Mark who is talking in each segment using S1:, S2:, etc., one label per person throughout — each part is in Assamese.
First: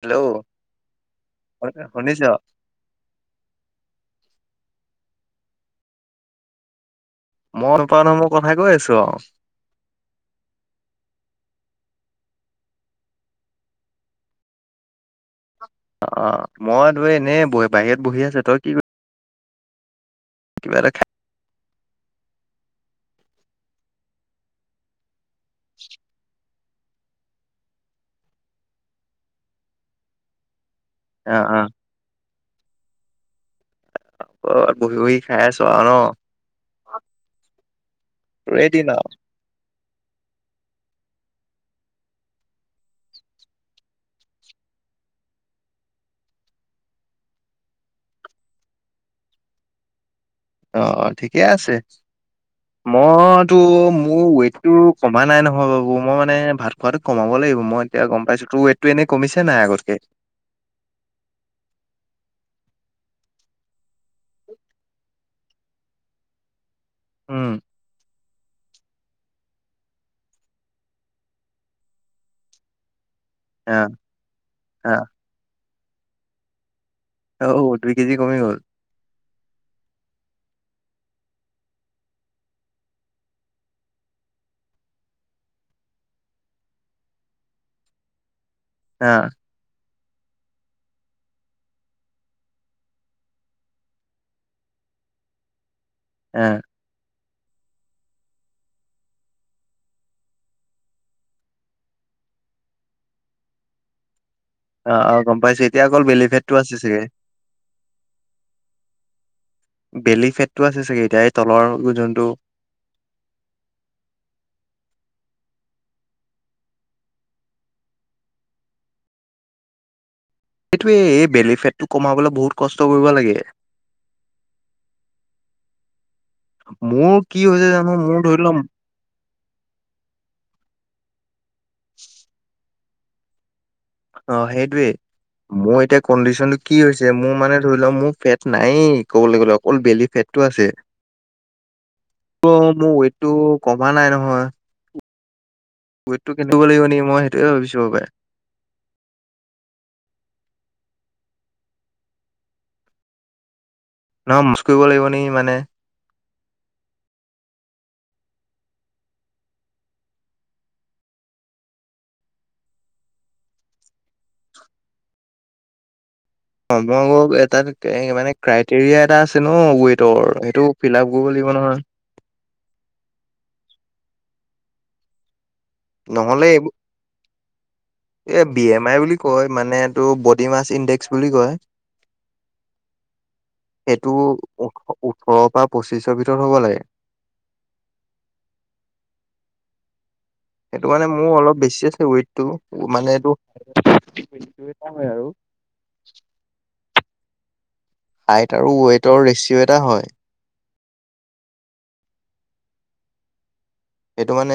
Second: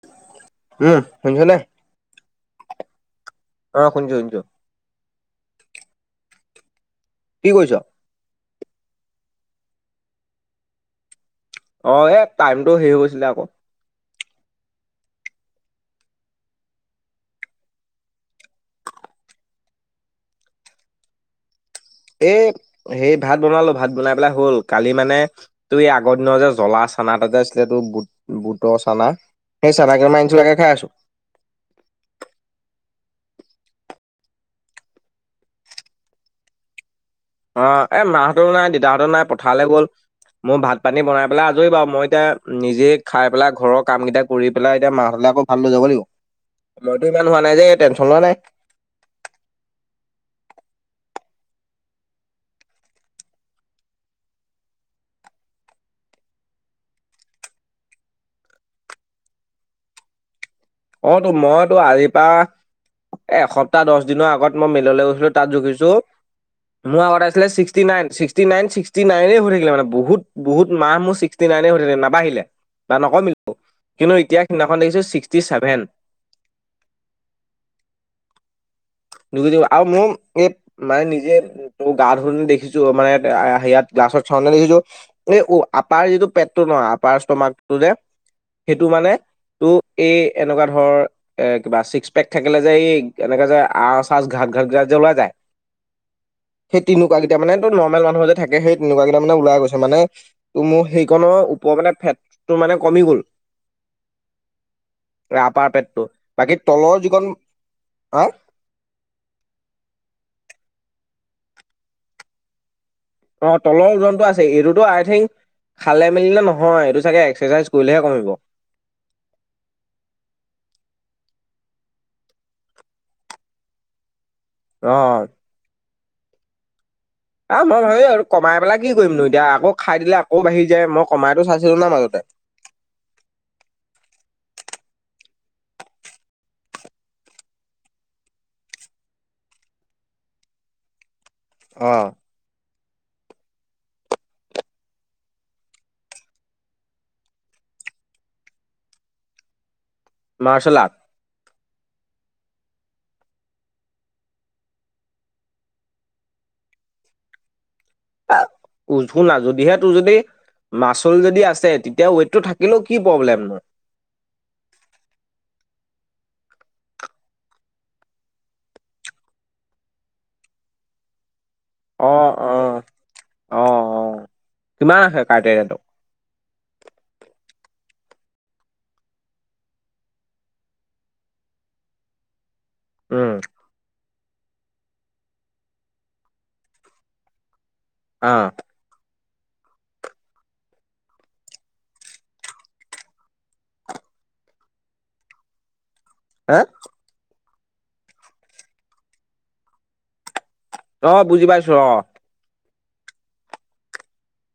S1: হেল্ল'
S2: উম শুনিছনে?
S1: হৰকে শুনিছ?
S2: অ শুনিছোঁ শুনিছোঁ। কি কৰিছ?
S1: মই ধূপাতসমুহ কথাই কৈ আছো আও।
S2: অ এক টাইমটো হেৰি হৈ গৈছিলে আক।
S1: অ অ মই তুমি এনেই বহিপ বাহিৰত বহি আছোঁ তই কি কৰি কিবা এটা খাই
S2: এ সেই ভাত বনালো, ভাত বনাই পেলাই হ'ল কালি মানে তুমি আগৰ দিনৰ যে জ্বলা চানা এটা যে আছিলে টো বুট বুটৰ চানা। সে চানা কেইটামান আনিছিলো, তাকে খাই আছোঁ।
S1: আ আহ। ক'ৰবাত বহি বহি খাই আছো আও ন।
S2: অ এ মাহঁতৰো
S1: তোৰে
S2: নাই
S1: দিন আৰু
S2: দিতাহঁতৰো নাই পথাৰলে গ'ল। মো ভাত পানী বনাই পেলাই আজৰি বাও, মই এতিয়া নিজে খাই পেলাই ঘৰৰ কাম কেইটা কৰি পেলাই এতিয়া মাঁহতলে আকৌ ভাত লৈ যাব। মইতো ইমান হোৱা নাই যে টেনশন লোৱা নাই।
S1: অ ঠিকে আছে। মইতো মোৰ ৱেইট টো কমা নাই নহয় বাবু মই মানে ভাত খোৱাটো কমাব লাগিব। মই এতিয়া গম পাইছো, তোৰ ৱেটটো এনে কমিছে নাই আগতকে?
S2: অ তো মইতো আজি পা এ এসপ্তাহ দহ দিনৰ আগত মই মেইললে গৈছিলো তাত জুখিছো মোৰ আগতে আছিলে
S1: উম
S2: ছিক্সটি নাইন, ছিক্সটি নাইন ছি- ছিক্সটি নাইনে হৈ থাকে মানে বহুত বহুত মাহ মোৰ ছিক্সটি নাইনে হৈ থাকিলে নাবাঢ়িলে বা নকম-
S1: অ
S2: কিন্তু এতিয়া সিদিনাখন দেখিছো ছিক্সটি ছেভেন।
S1: অও দুই কেজি কমি গ'ল।
S2: দুই কেজি আও মোম এপ মানে নিজে গা ধুতে দেখিছো মানে আয়া সেয়াত গাছত চাউতে দেখিছোঁ এ অ আপাৰ যিটো পেটটো নহ আপাৰ ষ্টমাকটো যে সেইটো
S1: অ
S2: মানে টো এ এনেকুৱা ধৰ এ কিবা ছিক্স পেক থাকিলে যে এই এনেকা যে আচ চাচ ঘাট ঘাট ঘিলা ওলাই যায়।
S1: এ।
S2: সেই তেনেকুৱা গিতা মানে তো নৰ্মেল মানুহৰ যে থাকে সেই তেনেকুৱা কেইটামানে ওলাই গৈছে মানে তো মো সেইকন ওপৰৰ মানে ফেটটো মানে কমি গ'ল।
S1: অ অ গম পাইছো
S2: আপাৰ
S1: এতিয়া অকল
S2: পেটটো
S1: বেলিফেটটো
S2: বাকী
S1: আছে
S2: তলৰ
S1: চাগে?
S2: যিকণ হা
S1: বেলি ফেটটো আছে চাগে এতিয়া এই তলৰ যোনটো
S2: অ তলৰ ওজনটো আছে এইটোতো আই থিংক খালে মেলি নে নহয় এইটো চাগে এক্সাৰচাইজ কৰিলেহে কমিব।
S1: এইটোয়ে এই বেলি ফেটটো কমাবলৈ বহুত কষ্ট কৰিব লাগে!
S2: অ
S1: মোৰ কি
S2: আহ
S1: হৈছে
S2: মই
S1: জানো
S2: ভাবি
S1: মোৰ
S2: আৰু
S1: ধৰি লম
S2: কমাই পেলাই কি কৰিম নো এতিয়া আকৌ খাই দিলে আকৌ বাঢ়ি যায়। মই কমাইতো চাইছিলো না মাজতে।
S1: অ সেইটোৱে মোৰ এতিয়া কণ্ডিশনটো কি হৈছে মোৰ মানে ধৰি লওক মোৰ ফেট নাই ক'বলৈ গ'লে অকল বেলি ফেট আছে।
S2: অ
S1: অ মোৰ ৱটটো কমা নাই নহয় [unintelligible] নেকি লাগিবে মইয়ে ভাবি চো পাই!
S2: মাৰ্ল আৰ্ট।
S1: নহয় মুসকৰিব লাগিব নি মানে
S2: শুনা যদিহে তোৰ যদি মাচুল যদি আছে তেতিয়া ৱেইটটো থাকিলেও কি প্ৰব্লেম?
S1: অ মই এাত মানে ক্ৰাইটেৰিয়া এটা আছে ন ৱেটৰ সেইটো ফিল আপ কৰিব লাগিব নহয়।
S2: অ অ অ অ কিমান আহে ক্ৰাইটেৰিয়াটো?
S1: নহ'লে এ বি এম আই বুলি কয় মানে এই তটো বডি মাছ ইণ্ডেক্স বুলি কয়।
S2: উম
S1: সেইটো ও ওঠৰৰ পৰা পঁচিশৰ ভিতৰত হ'ব লাগে।
S2: অ
S1: সেইটো কাৰানে মোৰ অলপ বেছি আছে ৱেইটটো মানে এই
S2: হা
S1: হাইট আৰু ৱটৰ ৰেচিঅ' এটা হয়।
S2: অ বুজি পাইছো অ।
S1: এইটো মানে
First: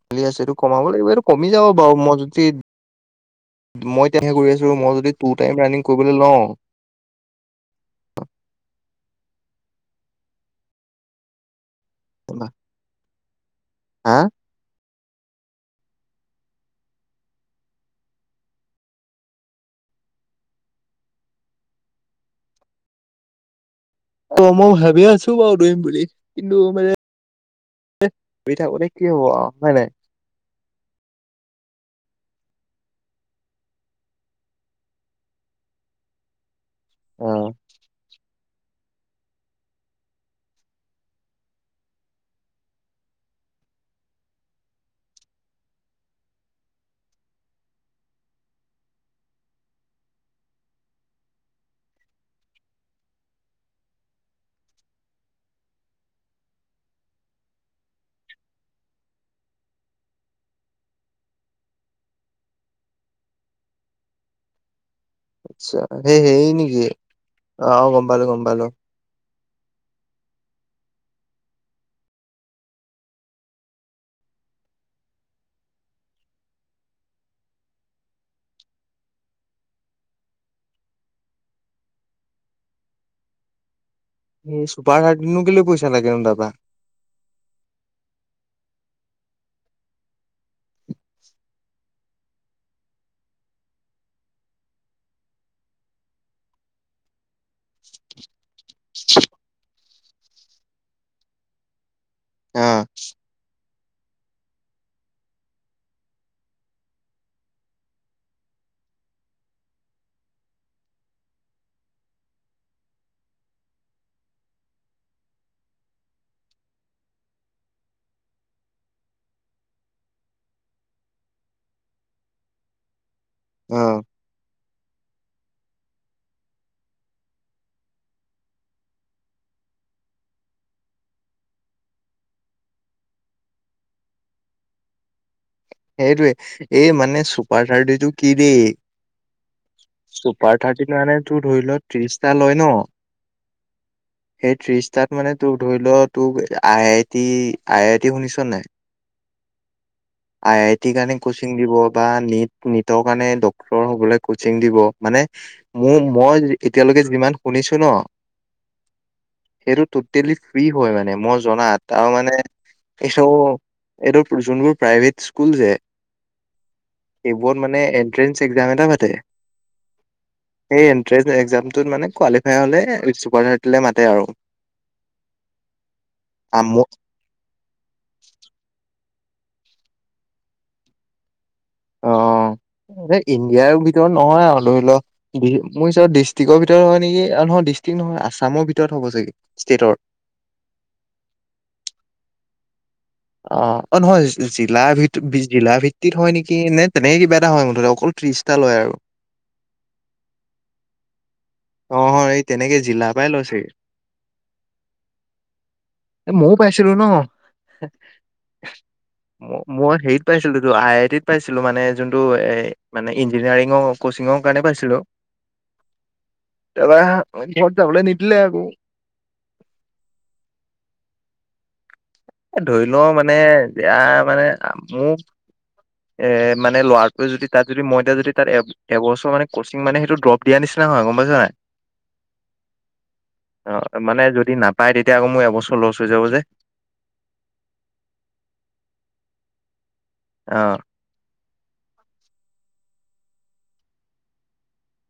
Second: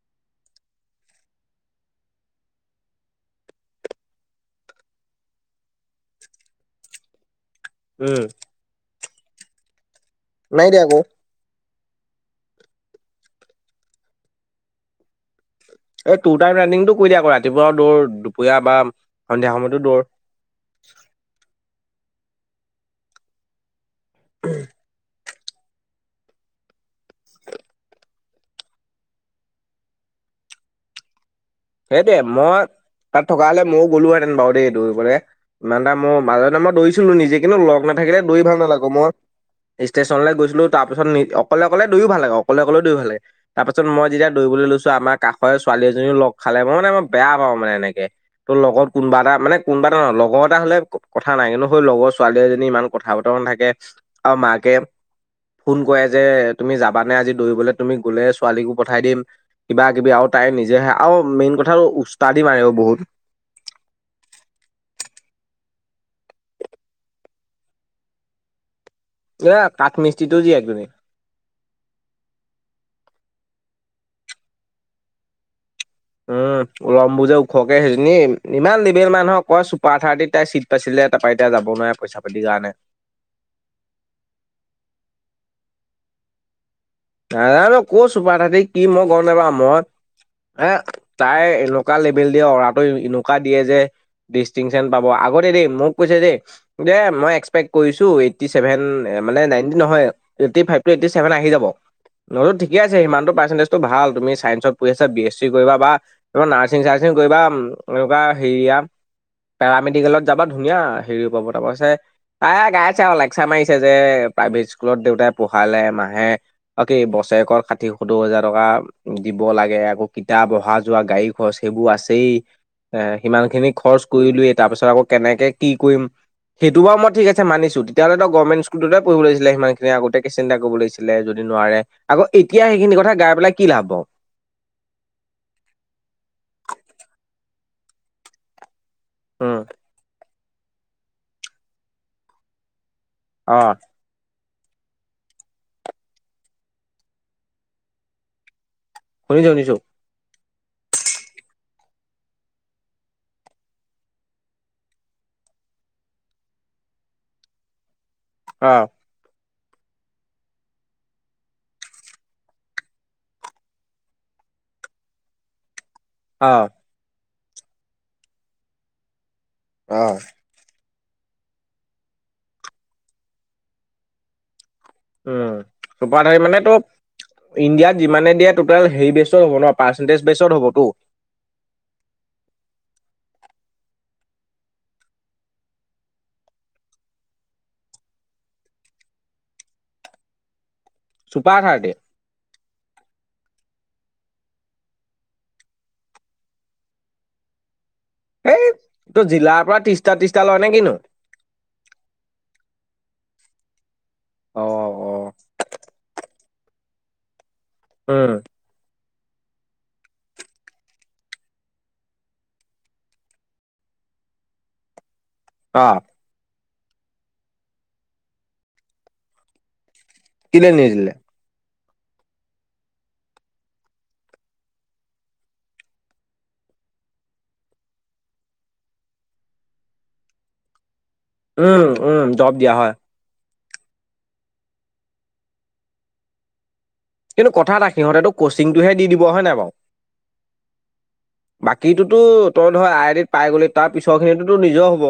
S1: মালি আছে এইটো কমাব লাগিব এইটো কমি যাব বাৰু মই যদি মই এতিয়াাহে কৰি আছো মই যদি টু টাইপ ৰাণিং কৰিবলৈ লওঁ
S2: উম নাই দিয়াক'।
S1: [inaudible] হা
S2: এই টু টাইম ৰুনিং কৰি দিয়া আকৌ ৰাতিপুৱাও দৌৰ দুপৰীয়া বা সন্ধিয়া সময়তো দৌৰ।
S1: [unintelligible] হেবি আছে থবাও ধৰিম বুলি কিন্তু মানেই থাকোতে কি হব হয় নাই?
S2: সেইটে মই তাত থকা হ'লে ময়ো গ'লো হেঁতেন বাৰু দেইটোৰি পৰে ইমান এটা মোৰ মাজতে মই দৌৰিছিলো
S1: অ
S2: নিজে কিন্তু লগ নাথাকিলে দৌৰি ভাল নালাগো মই ষ্টেশচনলৈ গৈছিলো তাৰ পিছত অকলে অকলে দুয়ো ভাল লাগে অকলে অকলে দুয়ো ভাল লাগে। তাৰপাছত মই যেতিয়া দৌৰিবলৈ লৈছো আমাৰ কাষৰ ছোৱাল এজনীও লগ খালে মই মানে বেয়া পাওঁ মানে এনেকে! ত' লগত কোনোবা এটা মানে কোনোবা এটা নহয় লগৰ এটা হলে কথা নাই কিন্তু সেই লগৰ ছোৱালী এজনী ইমান কথা বতৰা নাথাকে আৰু মাকে ফোন কৰে যে তুমি যাবানে আজি দৌৰিবলৈ? তুমি গ'লে ছোৱালীটো পঠাই দিম। কিবা কিবি আৰু তাই নিজে আৰু মেইন কথাটো হল, উস্তাদি মাৰে আৰু বহুত।
S1: আচ্ছা সেই সেই নেকি অ অ গম পালো গম পালো।
S2: এ কাঠমিস্তিটো জীয়েক এইজনী। উম লম্বু যে, ওখকে সেইজনী, ইমান লেবেল মানুহক কয়, চুপাৰ থাৰ্টিত তাই চিট। আছিলে, তাৰ পৰা এতিয়া, যাব নোৱাৰে পইচা পাতিৰ কাৰণে।
S1: এই চুপাৰ থাৰ্টিতনো, কেলে কৈছে নো তাৰ‌পৰা।
S2: নাজানো কৰ চুপাৰ থাৰ্টি, কি মই গম নাপাও, মই। অ' তাই এনেকুৱা লেভেল দিয়ে, অৰাটো এনেকুৱা দিয়ে যে - ডিষ্টিংচন পাব, আগতে দেই, মোক কৈছে, যে - দে মই এক্সপেক্ট কৰিছো, এইটটি ছেভেন মানে, নাইনটি নহয়। এইটটি ফাইভ, এইটটি চেভেনটো আহি যাব, নহয়তো
S1: অ
S2: ঠিকেই আছে সিমানটো পাৰ্চেণ্টেজ। টো, ভাল তুমি, চাইন্ঞ্চত পঢ়িছা, বি এছ চি কৰিবা বা। ত' নাৰ্ছিং চাচিং কৰিবা, এনেকুৱা হেৰিয়া। পেৰামেডিকেলত যাবা ধুনীয়া হেৰিও পাবা তাৰ পিছত। তাই গাইছে আৰু লেকচাৰ মাৰিছে যে প্ৰাইভেট স্কুলত দেউতাই পঢ়ালে মাহে। আৰু কি এই বছৰেকৰ ষাঠি-সত্তৰ হাজাৰ টকা। দিব লাগে আকৌ কিতাপ অহা যোৱা গাড়ী খৰচ সেইবোৰ আছেই। এ' সিমান খিনি
S1: অ
S2: খৰচ কৰিলৈয় তাৰ পিছত আকৌ কেনেকে কি কৰিম? সেইটো বাৰু মই ঠিকেই মানিছোঁ তেতিয়া হ'লে তই গভৰ্ণমেণ্ট স্কুলতে পঢ়িব লাগিছিল। সেইবোৰ কথা আগতেই ভাবিব লাগিছিল। যদি নোৱাৰে আকৌ এতিয়া সেইখিনি কথা গাই পেলাই কি লাভ হ'ব।
S1: সেইটোৱে এই মানে চুপাৰ থাৰ্টিটো কি দেই?
S2: উম।
S1: চুপাৰ থাৰ্টি মানে তোৰ ধৰি ল ত্ৰিশটা লয় ন।
S2: অ।
S1: সেই ত্ৰিশ তাত মানে তোৰ ধৰি ল তোক I I T I I T শুনিছ নে নাই?
S2: শুনিছো শুনিছো।
S1: আই আই টিৰ কাৰণে ক্ৰছিং দিব বা নিট নিটৰ কাৰণে ডক্টৰ হবলৈ ক্ৰছিং দিব মানে- মোৰ মই জ এতিয়ালৈকে যিমান শুনিছো ন।
S2: অ‌।
S1: সেইটো টোটেলি ফ্ৰী হয় মানে মই জনাত তাৰ মানে- এই চব, এইটো যোনবোৰ প্ৰাইভেট স্কুল যে-
S2: অ।
S1: এইবোৰত মানে এনট্ৰেন্স এক্সাম এটা পাতে।
S2: অ।
S1: সেই এনট্ৰেঞ্চ এক্সামটোত মানে কোৱালিফাই হ'লে ছুপাৰ থাৰ্টিলে মাতে আৰু।
S2: উম চুপাৰ থাৰ্টি মানে তো।
S1: আমু
S2: ইণ্ডিয়াত যিমানে দিয়ে টোটেল হেৰি বেচত হ'ব ন, পাৰ্চেণ্টটেজ বেচত হ'বতো।
S1: অ এ ইণ্ডিয়াৰ ভিতৰত নহয় আৰু, ধৰি ল। মোৰ চাগে ডিষ্ট্ৰিকৰ ভিতৰত হয় নেকি, অ নহয় ডিষ্ট্ৰিক নহয় আছামৰ ভিতৰত হ'ব চাগে, ষ্টেটৰ।
S2: Super thirty.
S1: অ, অ নহয় জিলা ভিত জিলা ভিত্তিত হয় নেকি? নে তেনেকে কিবা এটা হয় মুঠতে অকল। ত্ৰিশটা
S2: এই
S1: লয় আৰু-
S2: ত' জিলাৰপৰা ত্ৰিশটা ত্ৰিশটা লয় নে কিনো?
S1: অ হয় এই তেনেকে জিলাৰ পায় লৈছে চাগে।
S2: অ, অ।
S1: এ ময়ো পাইছিলো ন
S2: উম।
S1: এহ ম মই হেৰিত পাইছিলোটো, আই আই টিত পাইছিলো। মানে যোনটো এ মানে ইঞ্জিনিয়াৰিঙ- কচিঙৰ কাৰণে পাইছিলোঁ।
S2: অ
S1: তাবাহ [unintelligible] যাবলে নিদিলে আকৌ।
S2: কেলেই নিদিলে?
S1: এ ধৰি লও মানে এয়া মানে মোক এ মানে ল'ৰাটোৱে যদি তাত যদি মই এতিয়া যদি তাত এপ- এবছৰ মানে কচিং মানে সেটো জব দিয়া নিচিনা হয় গম পাইছ নাই
S2: উম উম জব দিয়া হয়।
S1: অ মানে যদি নাপায় তেতিয়া আকৌ মো এবছৰ লছ হৈ যাব যে
S2: কিন্তু কথা এটা সিহঁতেতো কচিংটোহে দি দিব হয় নাই বাৰু।
S1: অ
S2: বাকীতোতো তই ধৰ আই আই ডিত পাই গলি তাৰ পিছৰ খিনিতোতো নিজৰ হ'ব।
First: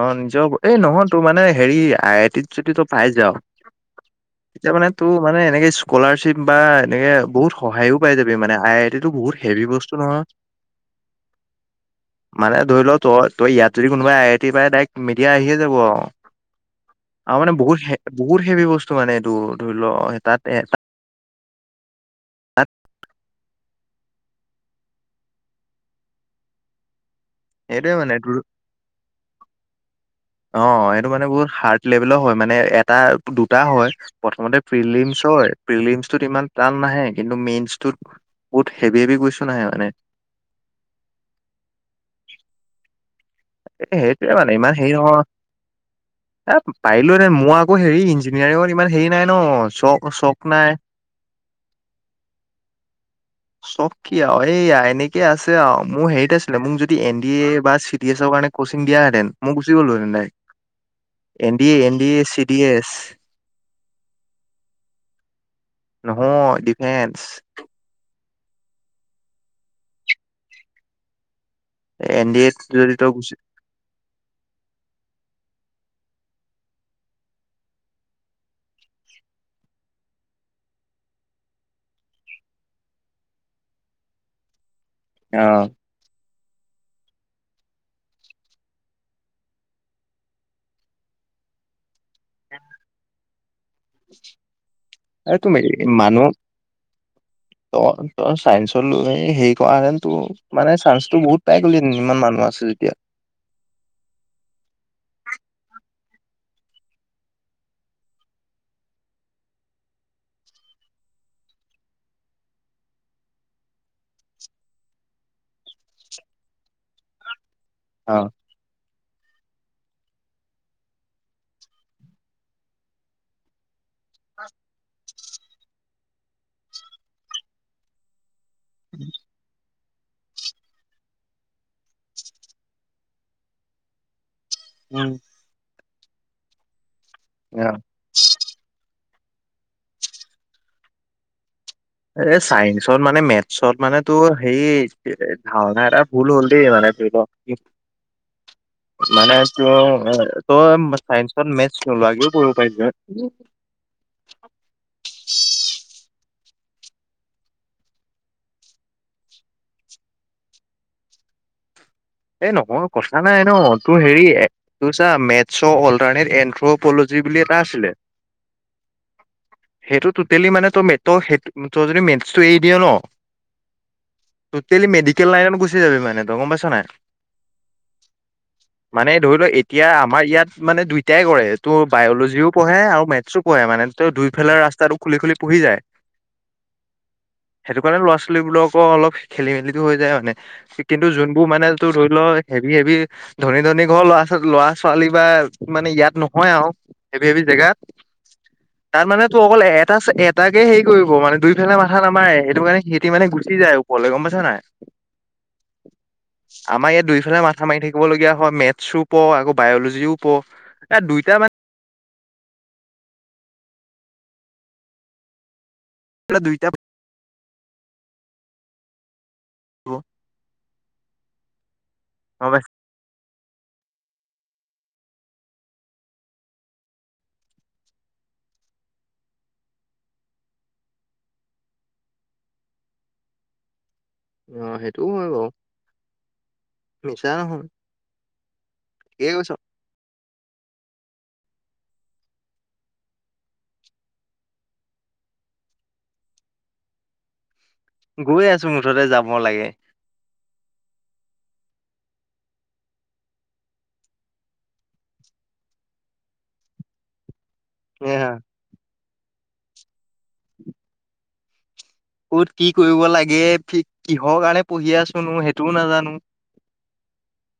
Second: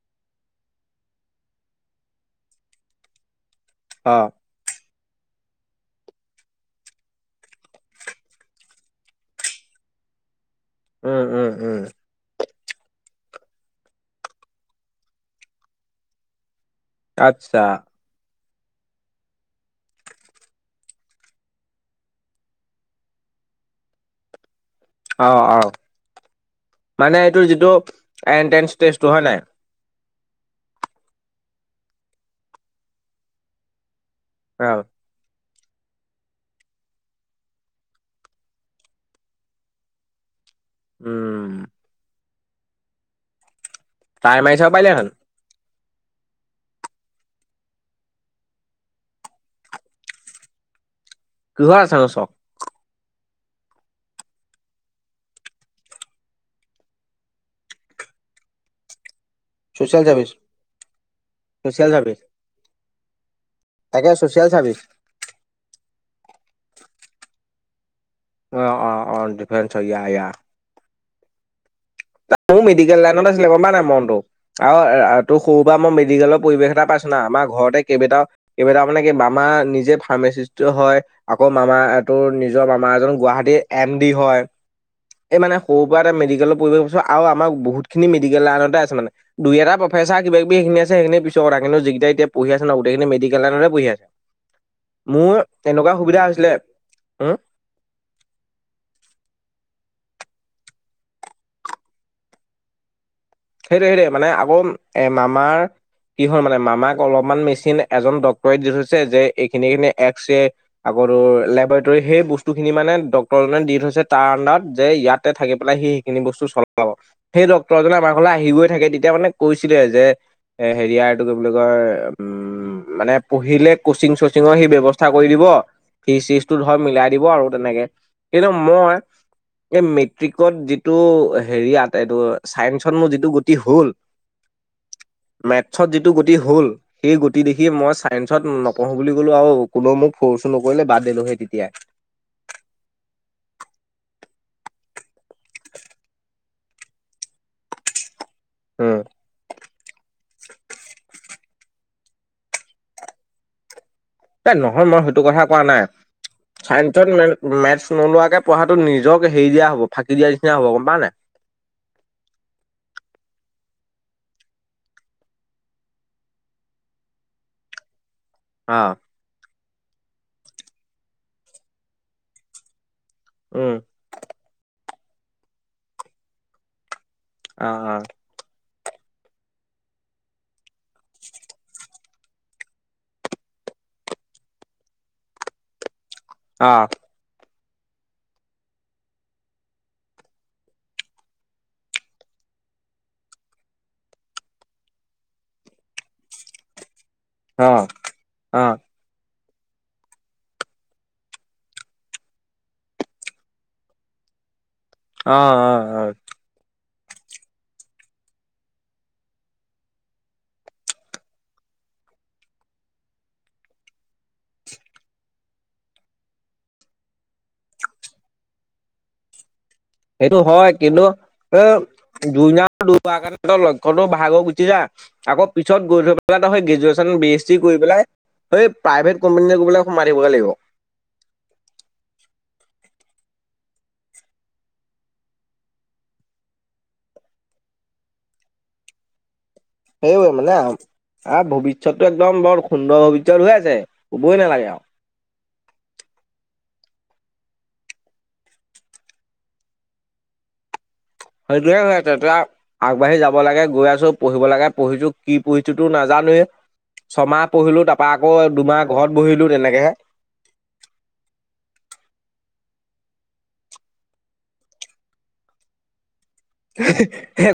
S1: অ নিজৰ হ'ব এই নহয় তোৰ মানে হেৰি আইটিত যদি তই পাই যাওঁ
S2: অ
S1: এতিয়া মানে তো মানে এনেকে স্কলাৰশ্বিপ বা এনেকে বহুত সহায়য়ো পাই যাবি মানে আই আই টি তো বহুত হেভি বস্তু নহয়
S2: উম উম উম
S1: মানে ধৰি লও তই তই ইয়াত যদি কোনোবাই আই আই টি পাই ডাইৰেক্ট মিডিয়া আহিয়ে যাব আৰু। আৰু মানে
S2: আচ্ছা
S1: বহুত হে বহুত হেভি বস্তু মানে এইটো ধৰি লও সে তাত এ তাত তাত
S2: অ অ মানে এইটো যিটো
S1: এইটোৱে মানে তোৰ
S2: এনট্ৰেঞ্চ টেষ্টটো হয় নাই
S1: অ এইটো মানে বহুত হাৰ্ড লেভেলৰ হয় মানে এটা দুটা হয়। প্ৰথমতে
S2: অ
S1: প্ৰিলিমছ হয় প্ৰিলিমছটোত ইমান টান নাহে কিন্তু মেইনচটোত বহুত হেভি হেভি কোৱেশ্যন আহে মানে
S2: উম
S1: এ সেইটোৱে
S2: ট্ৰাই
S1: মানে
S2: মাৰি চাব
S1: ইমান হেৰি
S2: পাৰিলেহেঁতেন
S1: নহয় এ পাৰিলো হেঁতেন মোৰ আকৌ হেৰি ইঞ্জিনিয়াৰিঙত ইমান হেৰি নাই ন চ চক নাই [inaudible]
S2: কিহৰ আছে নো চক
S1: [inaudible] চব কি আৰু এইয়া এনেকে আছে আৰু মোৰ হেৰিত আছিলে মোক যদি এন ডি এৰি বা চিত ডি এছৰ কাৰণে ক্ৰছিং দিয়া হেঁতেন মই গুচি গলো
S2: চচিয়েল
S1: হেতেন
S2: service
S1: direct N D A
S2: social
S1: N
S2: service
S1: D A চিত ডি এ এছ
S2: তাকে ছচিয়েল চাৰ্ভিচ
S1: নহয় ডিফেঞ্চ
S2: অঁ অঁ অঁ ডিফেঞ্চ অ ইয়া ইয়া
S1: এন
S2: তা
S1: ডি এত
S2: মোৰ
S1: যদি
S2: মেডিকেল
S1: তই
S2: লাইনত
S1: গুচি
S2: আছিলে গম পা নাই মনটো আৰু আ তোৰ সৰু পৰা মই মেডিকেলৰ পৰিৱেশ এটা পাইছো না আমাৰ ঘৰতে কেইবেটাও কেইবেটাও মানে কি মামা নিজে ফাৰ্মেচিষ্টতো হয় আকৌ মামা তোৰ নিজৰ মামা এজনো গুৱাহাটী এম ডি হয়। এই
S1: অ
S2: মানে সৰুৰ পৰা এটা মেডিকেলৰ পৰিৱেশ পাইছো আৰু আমাৰ বহুতখিনি মেডিকেল লাইনতে আছে মানে। দুই এটা প্ৰফেচাৰ কিবা কিবি সেখিনি আছে, সেইখিনি পিছৰ কথা। কিন্তু জিকিতা এতিয়া পঢ়ি আছে নহ গোটেইখিনি মেডিকেল লাইনতে পঢি আছে। মোৰ
S1: আৰু তুমি
S2: তেনেকুৱা সুবিধা হৈছিলে, উম
S1: অহ, অহ চাইন্সত লৈ হেৰি কৰা হেতেন তোৰ মানে চান্সটো বহুত পাই গলি, ইমান মানুহ আছে যেতিয়া
S2: সেইটোৱে সেইটোৱে মানে আকৌ এ মামাৰ কি হ'ল মানে মামাক অলপমান মেচিন এজন ডক্তৰে দি থৈছে, যে এইখিনি খিনি এক্সৰে আকৌ তোৰ লেবৰটেৰী সেই বস্তু খিনি মানে ডক্তৰজনে দি থৈছে, তাৰ আনডাৰত যে ইয়াতে থাকি পেলাই সি সেখিনি বস্তু চলাব, সেই ডক্তৰজনে আমাৰ
S1: অ
S2: ঘৰলে আহি গৈ থাকে। তেতিয়া মানে কৈছিলে যে এ হেৰিয়াৰটো কি বুলি কয়, উম উম, মানে পঢ়িলে কচিং চচিঙৰ সি ব্যৱস্থা কৰি দিব। ফিজ চিজটো ধৰ মিলাই দিব আৰু তেনেকে কিন্তু মই, এই মেট্ৰিকত যিটো হেৰিয়াত এইটো চাইন্স তাত মোৰ যিটো গতি হল
S1: উম
S2: মেথচত যিটো গতি হ'ল, সেই গতি দেখি
S1: অ
S2: মই মেথচত নপঢ়ো বুলি কলো আৰু কোনেও মোক ফৰ্চোও নকৰিলে বাদ দিলো হে তেতিয়াই
S1: এই চাইন্সত মানে মেথছত মানে তোৰ হেৰি, ধাৰণা এটা ভুল হ'ল দেই, আৰু এপ্ৰিলত
S2: উম
S1: মানে তোৰ, তই চাইন্সত মেথ লাগিও কৰিব পাৰিলি হয়।
S2: এই নহয়, মই সেইটো কথা কোৱা নাই। চাইন্সত মে মেথছ নোলোৱাকে পঢ়াটো নিজক হেৰি দিয়া হব, ফাঁকি দিয়া নিচিনা হ'ব, গম পাৱ নাই।
S1: এ নহয় কথা নাই নহ, তোৰ হেৰি তোৰ চা মেথছৰ অল্টাৰনেট এনথ্ৰপলজি বুলি এটা আছিলে।
S2: আ
S1: সেইটোতো টুটেলি মানে তোৰ মেটৰ সে, ‌ তই যদি মেথছটো এৰি দিয় নহ
S2: উম
S1: তোটেলি মেডিকেল লাইনত গুচি যাবি মানে তই গম পাইছ নাই।
S2: অহ, অহ
S1: মানে ধৰি লোৱা, এতিয়া আমাৰ ইয়াত মানে দুইটাই কৰে তো বায়লজিও পঢ়ে আৰু মেথছো পঢ়ে মানে, দুইফালৰ ৰাস্তাটো খুলি খুলি পঢ়ি যায়।
S2: অহ
S1: সেইটো কাৰণে ল'ৰা ছোৱালীবোৰকো অলপ খেলি মেলি হৈ যায় মানে, কিন্তু যোনবোৰ মানে তোৰ ধৰি ল‌ হেভী হেভী ধনী ধনী ঘৰৰ লৰা ছোৱালী, ল'ৰা ছোৱালী বা মানে ইয়াত নহয় আৰু হেভী হেভী‌
S2: অ
S1: জেগাত
S2: অ অ
S1: তাত মানে তোৰ অকল এটা এটাকে হেৰি কৰিব, মানে দুইফালে মাথা নামাৰে, সেইটো কাৰণে সিহতি মানে গুচি যায়। কলে, গম পাইছা নাই
S2: অহ, অহ, হয়।
S1: আমাৰ ইয়াত দুইফালে মাথা মাৰি থাকিব লগীয়া হয়। মেথছো পঢ় আকৌ বায়লজিও পঢ় এহ দুইটাই মান এফালে দুইটা পঢ়িব
S2: সেইটো হয়, কিন্তু এই দুইনা দুবাৰ লক্ষ্ণটো ভাগৰ গুচি যায়। আকৌ পিছত গৈ থৈ পেলাই তাৰ পিছত সেই গ্ৰেজুৱেশ্যন বি এছ ডি কৰি পেলাই এই প্ৰাইভেট কোম্পানী বিলাকত সোমাই থাকিব লাগিব।
S1: অ', সেইটোও হয় বাৰু মিছা নহৈ ঠিকে কৈছ।
S2: সেই মানে ভৱিষ্যতটো একদম বৰ সুন্দৰ ভৱিষ্যত ওলাইছে ক'বই নালাগে আৰু
S1: গৈ আছো মুঠতে যাব লাগে।
S2: স দুয়ে হৈ আছে ত [inaudible] আগবাঢ়ি যাব লাগে গৈ আছো পঢ়িব লাগে পঢ়িছো কি পঢ়িছো তো নাজানোৱেই ছমাহ পঢ়িলো তাৰ পৰা
S1: এয়া
S2: আকৌ দুমাহ ঘৰত বহিলো তেনেকেহে
S1: [inaudible] ক'ত কি কৰিব লাগে কিহৰ কাৰণে পঢ়ি আছোনো সেইটোও নাজানো।
S2: [inaudible]